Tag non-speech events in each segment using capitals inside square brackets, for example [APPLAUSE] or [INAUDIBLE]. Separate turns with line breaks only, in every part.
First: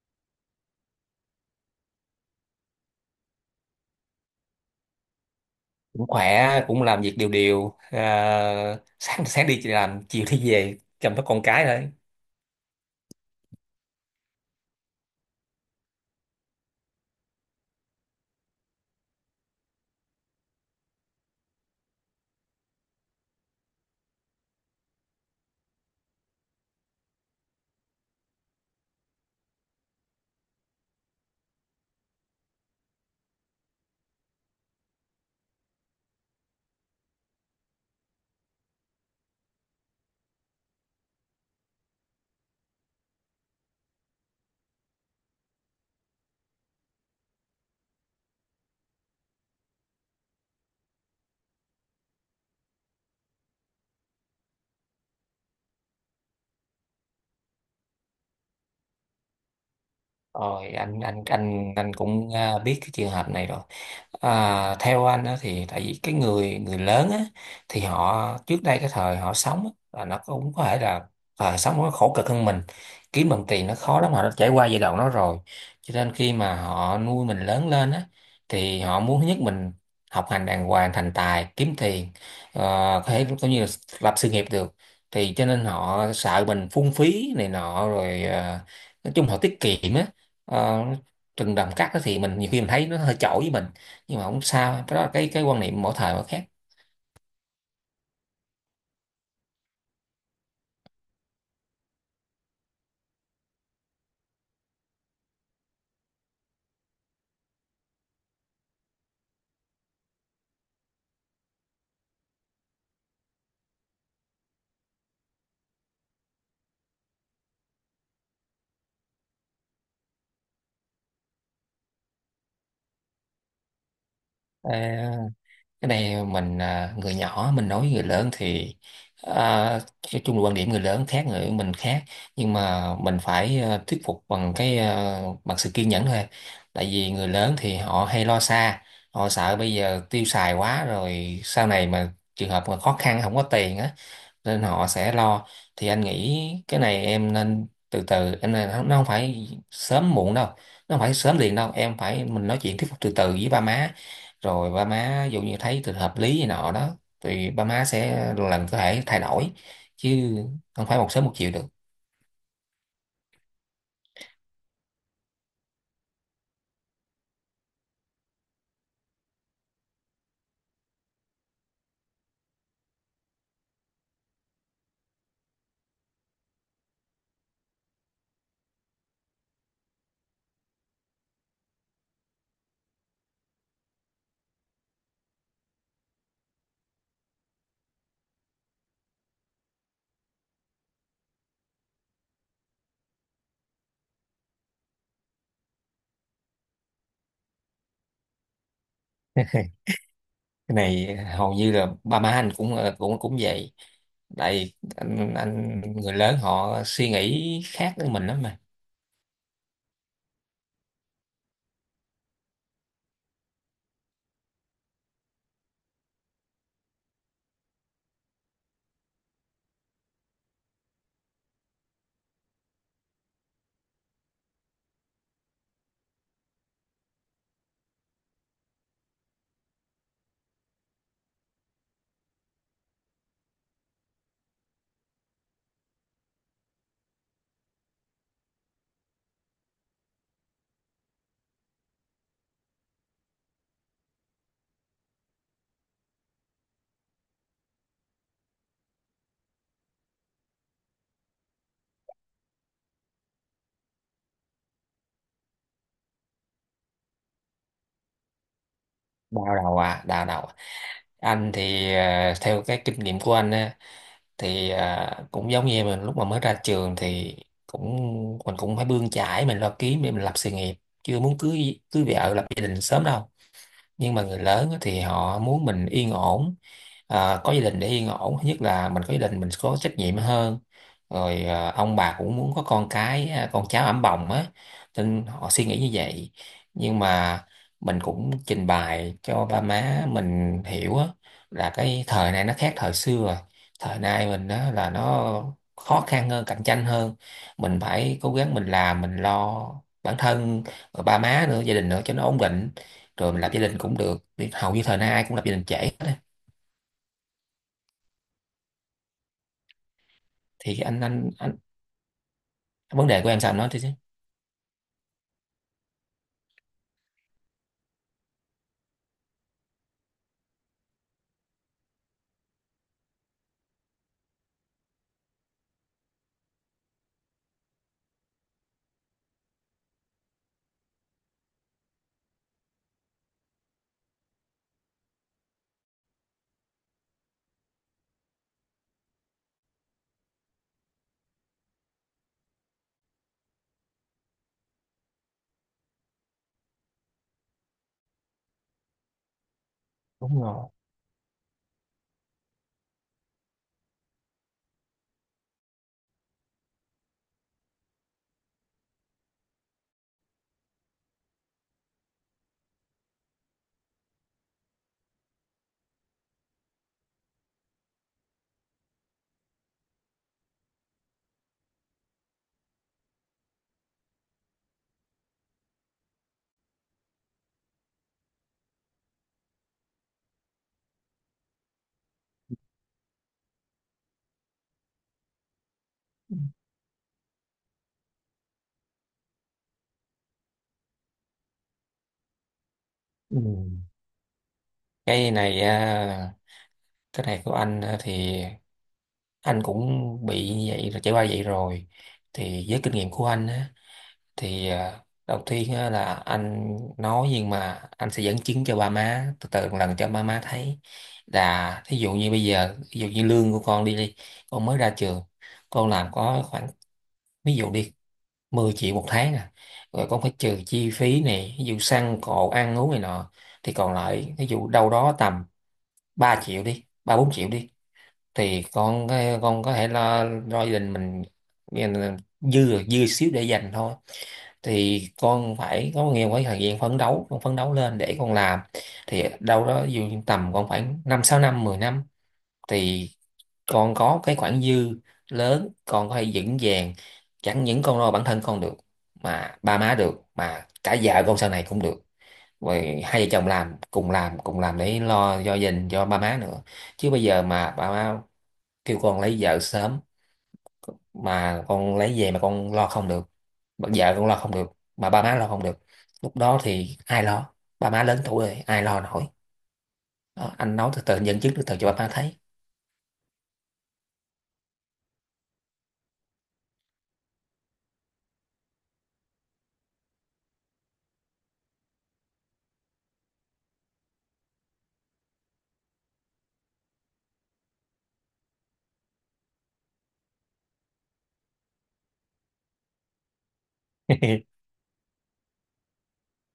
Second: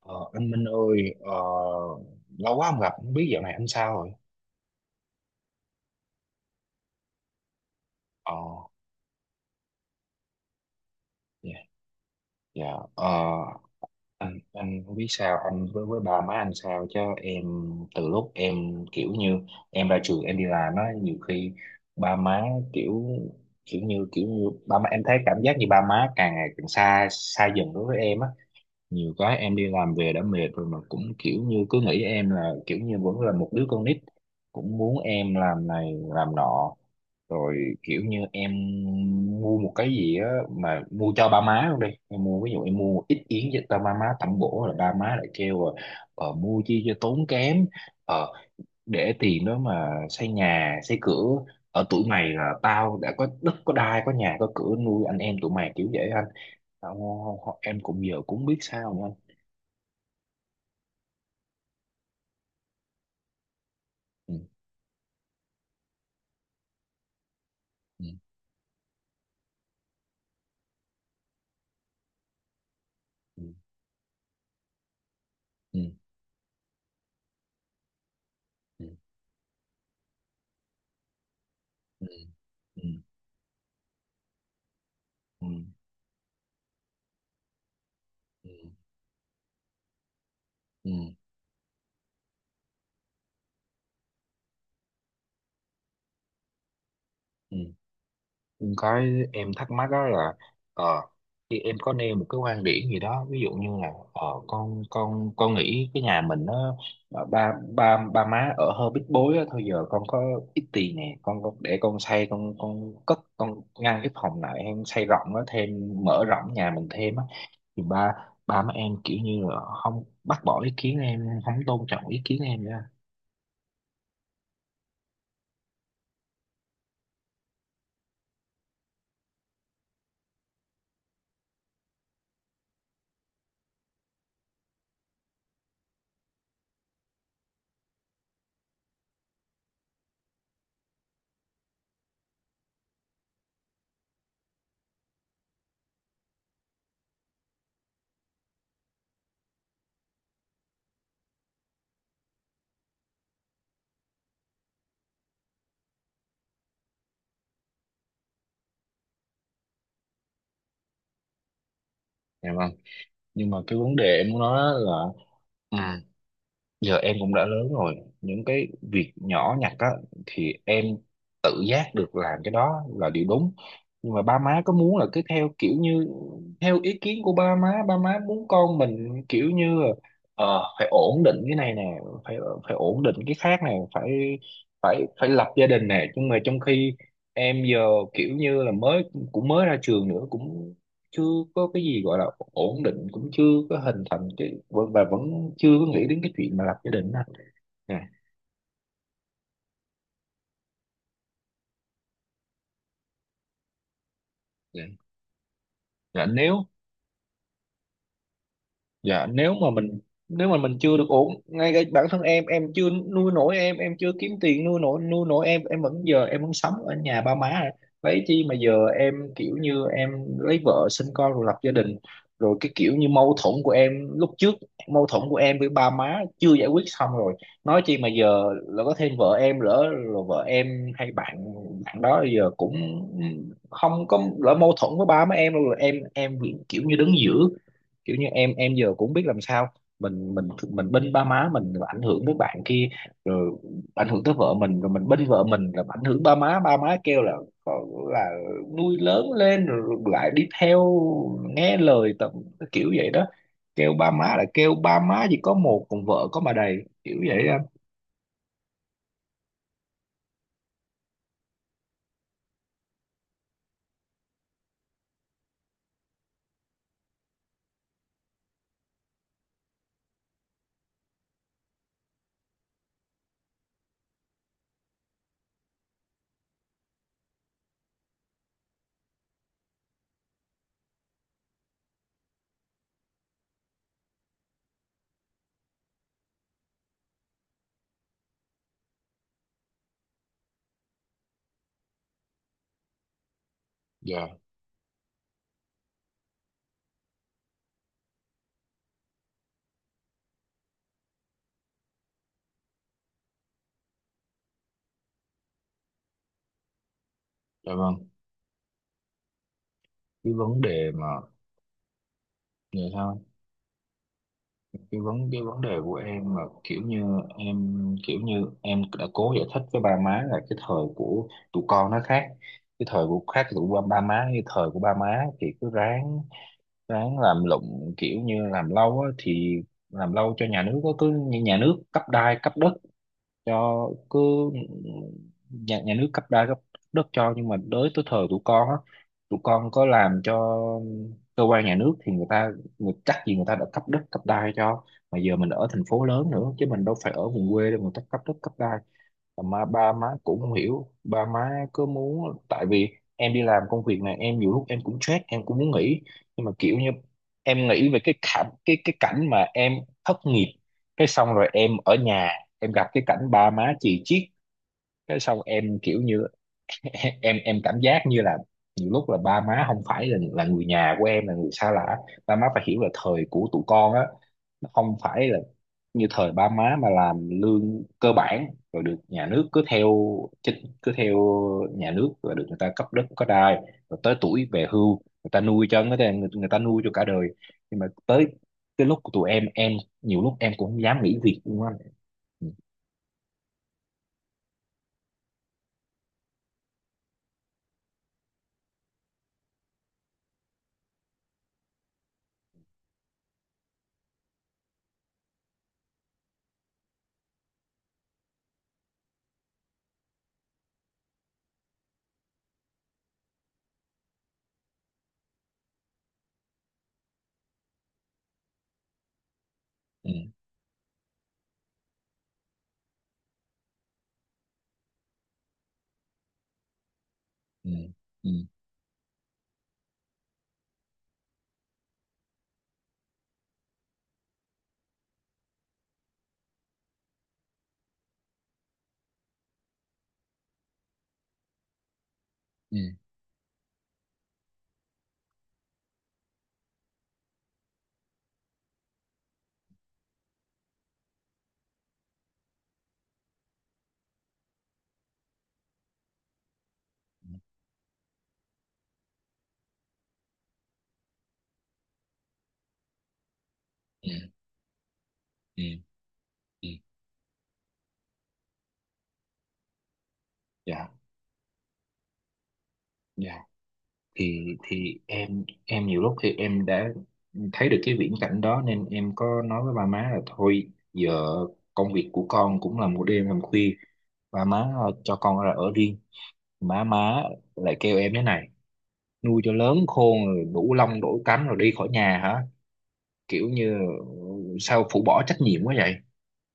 Ờ, anh Minh ơi, lâu quá không gặp, không biết dạo này anh sao rồi?
Cũng khỏe, cũng làm việc đều đều
Ờ.
à, sáng sáng đi làm, chiều đi về chăm sóc con cái
Dạ.
thôi.
Dạ. Ờ. Anh không biết sao, anh với ba má anh sao chứ em? Từ lúc em kiểu như em ra trường em đi làm á, nhiều khi ba má kiểu kiểu như ba má em thấy cảm giác như ba má càng ngày càng xa xa dần đối với em á. Nhiều cái em đi làm về đã mệt rồi mà cũng kiểu như cứ nghĩ em là kiểu như vẫn là một đứa con nít, cũng muốn em làm này làm nọ, rồi kiểu như em mua một cái gì á mà mua cho ba má luôn đi, em mua, ví dụ em mua ít yến cho ba má tẩm bổ là ba má lại kêu là mua chi cho tốn kém, ờ, để tiền đó mà xây nhà xây cửa, ở tuổi mày là tao đã có đất có đai có nhà có cửa nuôi anh em tụi mày, kiểu vậy anh. Em cũng giờ cũng biết sao nữa anh.
Rồi anh cũng biết cái trường hợp này rồi.
Ừ.
À, theo anh á, thì tại vì cái người người lớn á, thì
Ừ.
họ trước đây cái thời họ sống á, là nó cũng có thể là thời sống nó khổ cực hơn mình, kiếm
Ừ.
bằng tiền nó khó lắm, họ đã trải qua giai đoạn đó rồi.
Ừ.
Cho nên khi mà họ nuôi mình lớn lên á, thì
Ừ.
họ muốn thứ nhất mình học hành đàng hoàng, thành tài kiếm
Ừ.
tiền, ờ,
Ừ.
có thể cũng như là lập sự nghiệp được. Thì cho
Ừ.
nên họ sợ mình phung phí này nọ, rồi nói chung họ tiết kiệm á. Ờ,
Ừ.
Rừng đầm cát đó thì mình nhiều khi mình thấy nó hơi chổi với mình, nhưng mà không sao, cái đó là cái quan niệm mỗi thời mỗi khác.
Ừ. Ừ. Cái em thắc mắc đó là, ờ, khi em có nêu một cái quan điểm gì đó, ví dụ như là con nghĩ cái nhà mình nó ba ba ba má ở hơi bít bối á, thôi giờ con có ít tiền nè, con để con xây, con cất, con ngăn cái phòng lại, em xây rộng nó thêm, mở rộng nhà mình thêm á, thì ba ba má em kiểu như là không, bác bỏ ý kiến em, không tôn trọng ý kiến em nữa.
Ờ, cái này mình người nhỏ mình nói với người lớn thì à, nói chung là quan điểm người lớn khác, người mình khác. Nhưng mà mình phải thuyết phục bằng cái bằng sự kiên nhẫn thôi. Tại vì người lớn thì họ hay lo xa, họ sợ bây giờ tiêu xài quá rồi, sau này mà trường hợp mà khó khăn không có tiền á, nên họ sẽ lo. Thì anh nghĩ cái này em nên từ từ, em nên, nó không phải sớm muộn đâu, nó không phải sớm liền đâu, em phải, mình nói chuyện thuyết phục từ từ với ba má. Rồi ba má ví dụ như thấy từ hợp lý gì nọ đó thì ba má sẽ lần có thể thay đổi, chứ không phải một sớm một chiều được.
Dạ vâng. Nhưng mà cái vấn đề em muốn nói là, ừ, giờ em cũng đã lớn rồi. Những cái việc nhỏ nhặt á thì em tự giác được, làm cái đó là điều đúng. Nhưng mà ba má có muốn là cứ theo kiểu như theo ý kiến của ba má, ba má muốn con mình kiểu như là, phải ổn định cái này nè, phải phải ổn định cái khác nè, phải phải phải lập gia đình nè, nhưng mà trong khi em giờ kiểu như là mới, cũng mới ra trường nữa, cũng chưa có cái gì gọi là ổn định, cũng chưa có hình thành cái và vẫn chưa có nghĩ đến cái chuyện mà lập gia đình đó nè, nè.
[LAUGHS] Cái này hầu như là ba má anh cũng cũng cũng vậy. Tại
Dạ.
anh, người
Dạ.
lớn
nếu
họ suy nghĩ khác với mình lắm mà.
dạ nếu mà mình nếu mà mình chưa được ổn ngay, cái bản thân em chưa nuôi nổi em chưa kiếm tiền nuôi nổi, nuôi nổi em, em vẫn giờ, em vẫn sống ở nhà ba má rồi. Vậy chi mà giờ em kiểu như em lấy vợ sinh con rồi lập gia đình, rồi cái kiểu như mâu thuẫn của em lúc trước, mâu thuẫn của em với ba má chưa giải quyết xong, rồi nói chi mà giờ là có thêm vợ em lỡ rồi, vợ em hay bạn bạn đó giờ cũng không có, lỡ mâu thuẫn với ba má em rồi, em kiểu như đứng giữa, kiểu như em giờ cũng biết làm sao, mình bênh ba má mình rồi ảnh hưởng tới bạn kia, rồi ảnh hưởng tới vợ mình, rồi mình bênh vợ mình rồi ảnh hưởng ba má, ba má kêu là là nuôi lớn lên rồi lại đi theo nghe lời tầm, kiểu vậy đó, kêu ba má là, kêu ba má chỉ có một còn vợ có mà đầy, kiểu vậy anh.
Đau đầu à, đau đầu à. Anh thì theo cái kinh nghiệm của anh á thì cũng giống như mình lúc mà mới ra trường thì cũng mình cũng phải bươn chải, mình lo kiếm để mình lập sự nghiệp, chưa muốn cưới cưới vợ lập gia đình sớm đâu. Nhưng mà người lớn á thì họ muốn mình yên ổn, có gia đình để yên ổn. Thứ nhất là mình có gia đình mình có trách nhiệm hơn, rồi ông bà cũng muốn có con cái, con cháu ẵm bồng á, nên họ suy nghĩ như vậy. Nhưng mà mình cũng trình bày cho ba má mình hiểu á, là cái thời này nó khác thời xưa rồi. Thời nay
Dạ,
mình á là nó khó khăn hơn, cạnh tranh hơn, mình phải cố gắng, mình làm mình lo bản thân, rồi ba má nữa, gia đình nữa cho nó ổn định, rồi mình lập gia đình cũng được. Thì hầu như thời nay ai cũng lập gia đình trễ hết á.
dạ vâng. Cái vấn
Thì cái
đề
anh
mà
anh anh
người ta
vấn đề của em sao anh nói thì
cái vấn đề của em mà kiểu như em, kiểu như em đã cố giải thích với ba má là cái thời của tụi con nó khác, cái thời của khác tụi ba má, như thời của ba má thì cứ ráng, ráng làm lụng kiểu như làm lâu á, thì làm lâu cho nhà nước á, cứ như nhà nước cấp đai cấp đất cho, cứ nhà nhà nước cấp đai cấp đất cho, nhưng mà tới tới thời tụi con á, tụi con có làm cho cơ quan nhà nước thì người ta người chắc gì người ta đã cấp đất cấp đai cho, mà giờ mình ở thành phố lớn nữa chứ mình đâu phải ở vùng quê đâu mà người ta cấp đất cấp đai. Mà ba má cũng
đúng
không
rồi.
hiểu, ba má cứ muốn, tại vì em đi làm công việc này em nhiều lúc em cũng stress, em cũng muốn nghỉ, nhưng mà kiểu như em nghĩ về cái cảnh, cái cảnh mà em thất nghiệp, cái xong rồi em ở nhà em gặp cái cảnh ba má chì chiết, cái xong em kiểu như [LAUGHS] em cảm giác như là nhiều lúc là ba má không phải là người nhà của em, là người xa lạ. Ba má phải hiểu là thời của tụi con á, nó không phải là như thời ba má mà làm lương cơ bản rồi được nhà nước cứ theo chính cứ theo nhà nước rồi được người ta cấp đất có đai, rồi tới tuổi về hưu người ta nuôi cho, người ta nuôi cho cả đời, nhưng mà tới cái lúc của tụi em nhiều lúc em cũng không dám nghỉ việc luôn á. Ừ.
Ừ. cái này à, cái này của anh á thì anh cũng bị như vậy rồi, trải qua vậy rồi. Thì với kinh nghiệm của anh á, thì đầu tiên á là anh nói, nhưng mà anh sẽ dẫn chứng cho ba má từ từ một lần cho ba má thấy. Là thí dụ như bây giờ, ví dụ như lương của con đi đi, con mới ra trường con làm có khoảng, ví dụ đi, 10 triệu một tháng à. Rồi
Ừ.
con phải trừ chi phí này, ví dụ xăng cộ, ăn uống này nọ, thì còn lại ví dụ đâu đó tầm 3 triệu đi, ba bốn triệu
Ừ.
đi.
Ừ.
Thì con có thể lo lo gia đình mình, dư dư xíu để dành thôi. Thì con phải có nhiều cái thời gian phấn đấu, con phấn đấu lên để con làm, thì đâu đó dù tầm con khoảng năm sáu năm, 10 năm.
Ừ.
Thì con có cái khoản dư lớn, con có thể vững vàng, chẳng những con lo bản thân con được, mà ba má được, mà cả vợ con sau này cũng được. Rồi hai vợ chồng làm để lo cho gia đình, cho ba má nữa. Chứ bây giờ mà ba má kêu con lấy vợ sớm, mà con lấy về mà con lo không được, bà
Ừ.
vợ con lo không được, mà ba má lo
Ừ.
không
Ừ.
được, lúc đó
Ừ.
thì ai lo? Ba má lớn tuổi rồi ai lo nổi? Đó, anh
Dạ.
nói từ từ, dẫn chứng từ từ cho ba má thấy.
Dạ. Thì em nhiều lúc thì em đã thấy được cái viễn cảnh đó, nên em có nói với ba má là thôi giờ công việc của con cũng là một đêm làm khuya, ba má cho con ra ở riêng. Má má lại kêu em thế này, nuôi cho lớn khôn rồi đủ lông đủ cánh rồi đi khỏi nhà hả, kiểu như
[LAUGHS]
sao phụ bỏ trách nhiệm quá vậy,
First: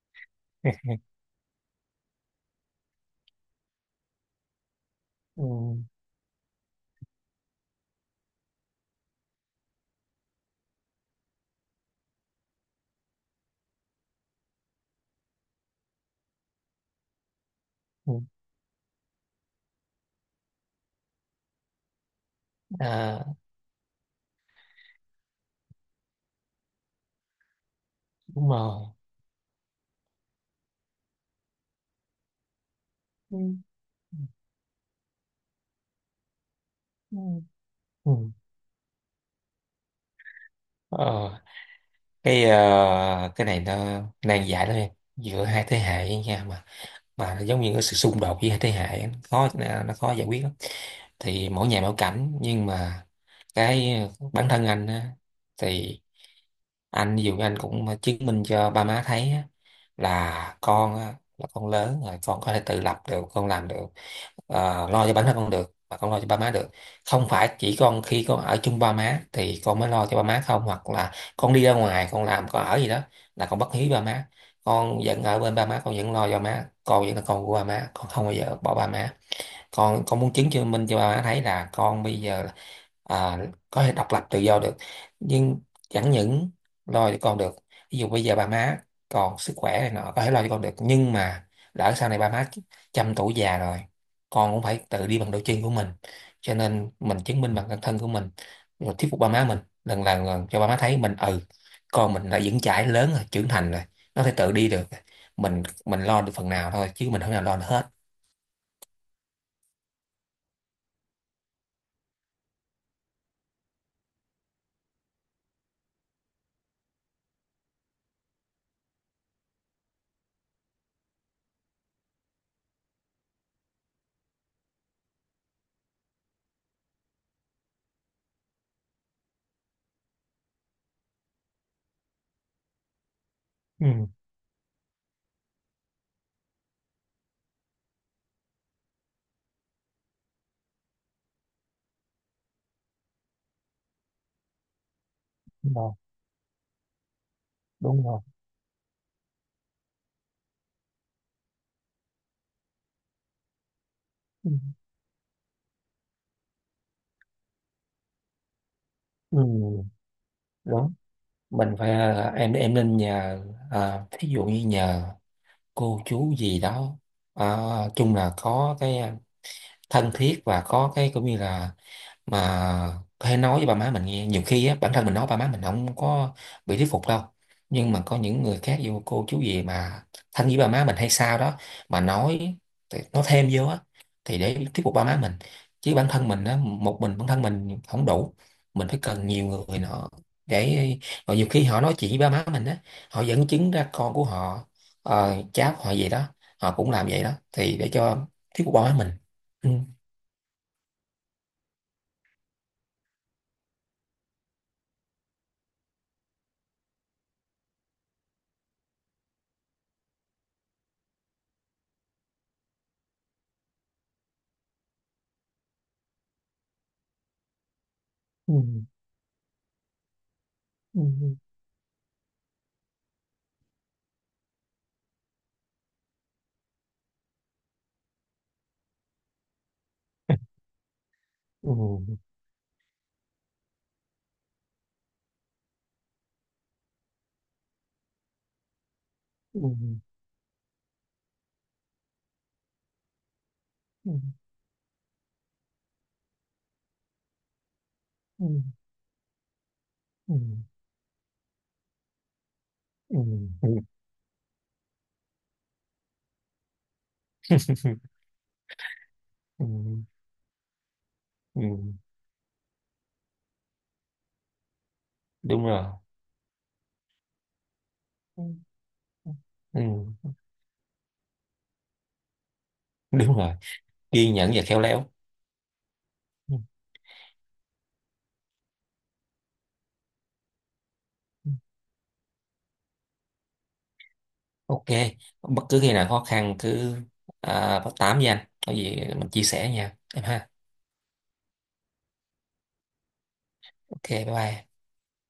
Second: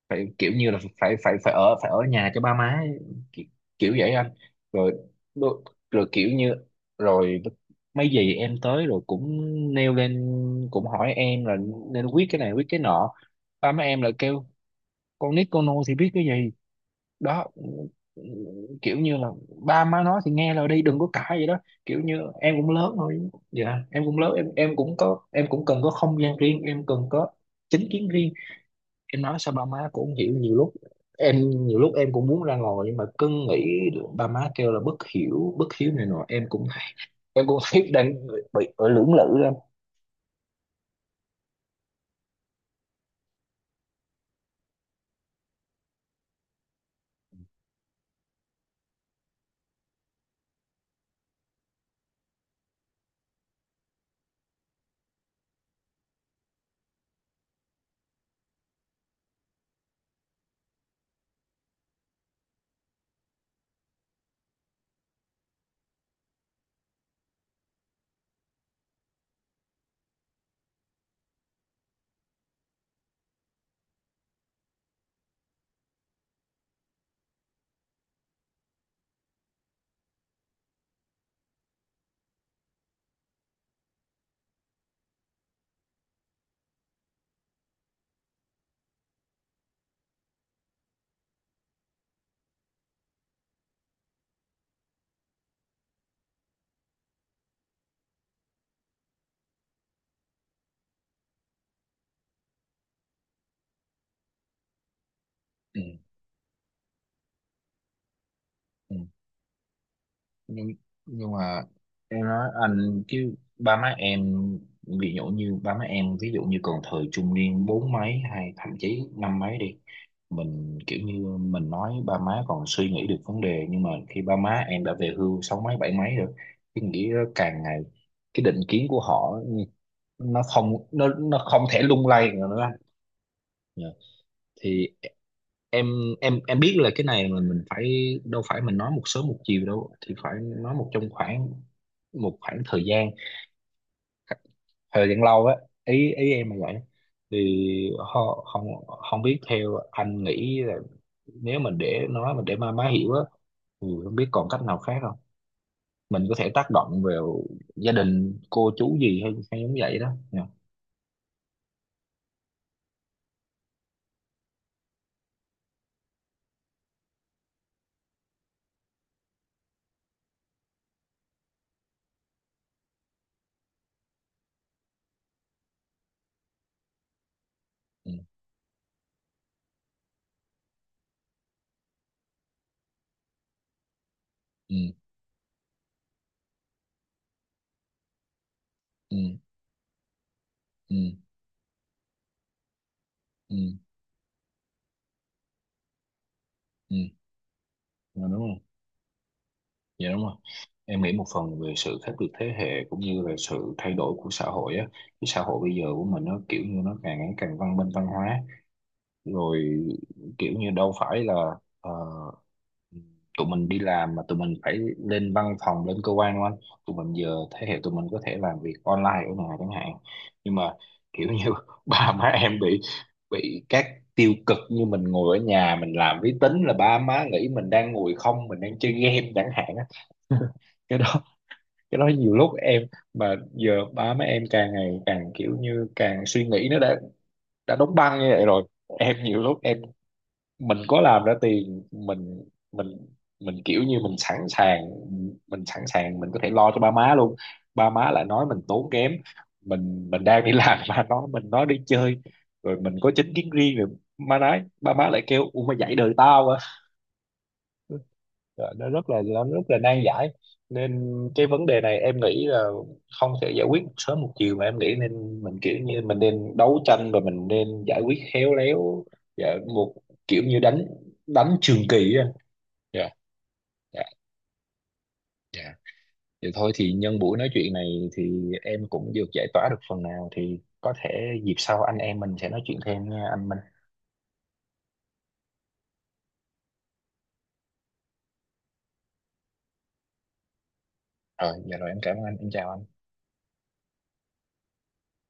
phải kiểu như là phải phải phải ở nhà cho ba má ấy, kiểu, kiểu vậy anh. Rồi
Ừ.
đôi- rồi kiểu như, rồi mấy dì em tới rồi cũng nêu lên, cũng hỏi em là nên quyết cái này quyết cái nọ, ba má em là kêu con nít con nô thì biết cái gì đó,
Ừ.
kiểu như là ba má nói thì nghe lời đi đừng có cãi vậy đó. Kiểu như em cũng lớn rồi,
À,
dạ em cũng lớn, em cũng có, em cũng cần có không gian riêng, em cần có chính kiến riêng.
đúng rồi.
Em nói sao ba má cũng không hiểu nhiều lúc, em nhiều lúc em cũng muốn ra ngồi nhưng mà cứ
Ừ.
nghĩ được ba má kêu là bất hiếu này nọ, em cũng
Ừ.
em cũng [LAUGHS] thấy
Ừ.
đang bị ở lưỡng lự lắm.
ờ, cái ờ, cái này nó nan giải lắm em. Giữa hai thế hệ nha, mà giống như cái sự xung đột với thế hệ á, khó, nó khó giải quyết lắm. Thì mỗi nhà mỗi cảnh, nhưng mà cái bản thân anh á, thì anh dù anh cũng chứng minh cho ba má thấy á, là con lớn rồi, con có thể tự lập được, con làm được, lo cho bản thân con được, và con lo cho ba má được. Không phải chỉ con khi con ở chung ba má thì con mới lo cho ba má không, hoặc là con đi ra ngoài, con làm, con ở gì đó là con bất hiếu ba má. Con vẫn ở bên ba má, con vẫn lo cho má, con vẫn là con của ba má, con không bao giờ bỏ ba má. Con muốn chứng chứng minh cho ba má thấy là con bây giờ à, có thể độc lập tự do được. Nhưng chẳng những lo cho con được, ví dụ bây giờ ba má còn sức khỏe này nọ có thể lo cho con được, nhưng mà lỡ sau này ba má trăm tuổi già rồi, con cũng phải tự đi bằng đôi chân của mình. Cho nên mình chứng minh bằng bản thân của mình, rồi thuyết phục ba má mình lần lần lần cho ba má thấy mình, ừ, con mình đã vững chãi lớn rồi, trưởng thành rồi, nó phải tự đi được. Mình lo được phần nào thôi, chứ mình không thể nào lo được hết.
Ừ. nhưng nhưng mà em nói anh chứ ba má em, ví dụ như ba má em, ví dụ như còn thời trung niên bốn mấy hay thậm chí năm mấy đi, mình kiểu như mình nói ba má còn suy nghĩ được vấn đề, nhưng mà khi ba má em đã về hưu sáu mấy bảy mấy rồi, cái nghĩ đó càng ngày, cái định kiến của họ, nó không thể lung lay nữa đó. Dạ.
Ừ,
Thì em em biết là cái này mà mình phải, đâu phải mình nói một sớm một chiều đâu, thì phải nói một, trong khoảng một khoảng thời gian, thời gian lâu á,
đúng rồi.
ý ý em là vậy. Thì
Đúng rồi,
ho- không không biết theo anh nghĩ là, nếu mình để nó, mình để má má hiểu á, thì không biết còn
ừ.
cách nào khác không, mình có thể tác động vào gia đình cô chú gì hay, hay giống
Ừ,
vậy đó nha.
đúng. Mình phải em nên nhờ thí dụ như nhờ cô chú gì đó, à, chung là có cái thân thiết và có cái cũng như là mà hay nói với ba má mình nghe. Nhiều khi á bản thân mình nói ba má mình không có bị thuyết phục đâu, nhưng mà
Ừ.
có những người khác vô, cô chú gì mà thân với ba má mình hay sao đó mà nói, thì nói thêm vô á, thì để
Ừ.
thuyết phục ba má mình. Chứ bản thân mình á, một mình bản thân mình không đủ, mình phải
Ừ.
cần nhiều người nữa
Ừ.
để, và nhiều khi họ nói chuyện với ba má mình á, họ dẫn
Ừ.
chứng ra con của họ, cháp họ gì đó, họ cũng
Ừ.
làm vậy đó thì để
Dạ,
cho
đúng rồi,
thuyết phục báo mình. Ừ.
dạ đúng rồi, em nghĩ một phần về sự khác biệt thế hệ cũng như là sự thay đổi của xã hội á, cái xã hội bây giờ của mình nó kiểu như nó càng ngày càng văn minh văn hóa rồi, kiểu như đâu phải là ờ, tụi mình đi làm mà tụi mình phải lên văn phòng lên cơ quan đúng không anh? Tụi mình giờ thế hệ tụi mình có thể làm
Ừ,
việc online ở nhà chẳng hạn, nhưng mà kiểu
ừ,
như [LAUGHS] ba má em bị các tiêu cực như mình ngồi ở nhà mình làm máy tính là ba má nghĩ mình đang ngồi không, mình đang chơi game chẳng hạn á. [LAUGHS] Cái đó,
ừ,
cái đó nhiều lúc em, mà giờ ba má em càng ngày càng kiểu như càng suy nghĩ nó đã đóng băng như vậy rồi. Em nhiều lúc
ừ,
em, mình có làm ra tiền mình, mình mình kiểu như
ừ,
mình sẵn sàng, mình sẵn sàng mình có thể lo cho ba má luôn, ba má lại nói
ừ,
mình tốn kém, mình
ừ,
đang đi làm [LAUGHS] mà nó, mình nói đi chơi, rồi mình có
ừ,
chính kiến
ừ.
riêng rồi, má nói, ba má lại kêu u mày dạy đời tao à.
[LAUGHS]
Rồi nó rất là, nó rất
Ừ.
là nan giải, nên cái
Ừ.
vấn đề này em nghĩ là không thể giải quyết một sớm một chiều, mà em nghĩ nên mình
Đúng
kiểu
rồi.
như mình nên đấu tranh, và mình nên giải quyết
Ừ,
khéo léo
ừ,
và một,
ừ.
kiểu như đánh, đánh trường kỳ. Dạ.
Đúng rồi,
Dạ.
kiên nhẫn và khéo léo.
Dạ. Vậy
Ừ,
thôi thì nhân buổi nói chuyện này thì em cũng được giải tỏa được phần nào, thì có thể
ừ.
dịp sau anh em mình sẽ nói chuyện thêm nha anh Minh.
OK, bất cứ khi nào khó khăn cứ báo tám với anh có gì mình chia sẻ nha em ha.
Rồi dạ rồi em cảm ơn anh, em chào anh.
OK, bye bye.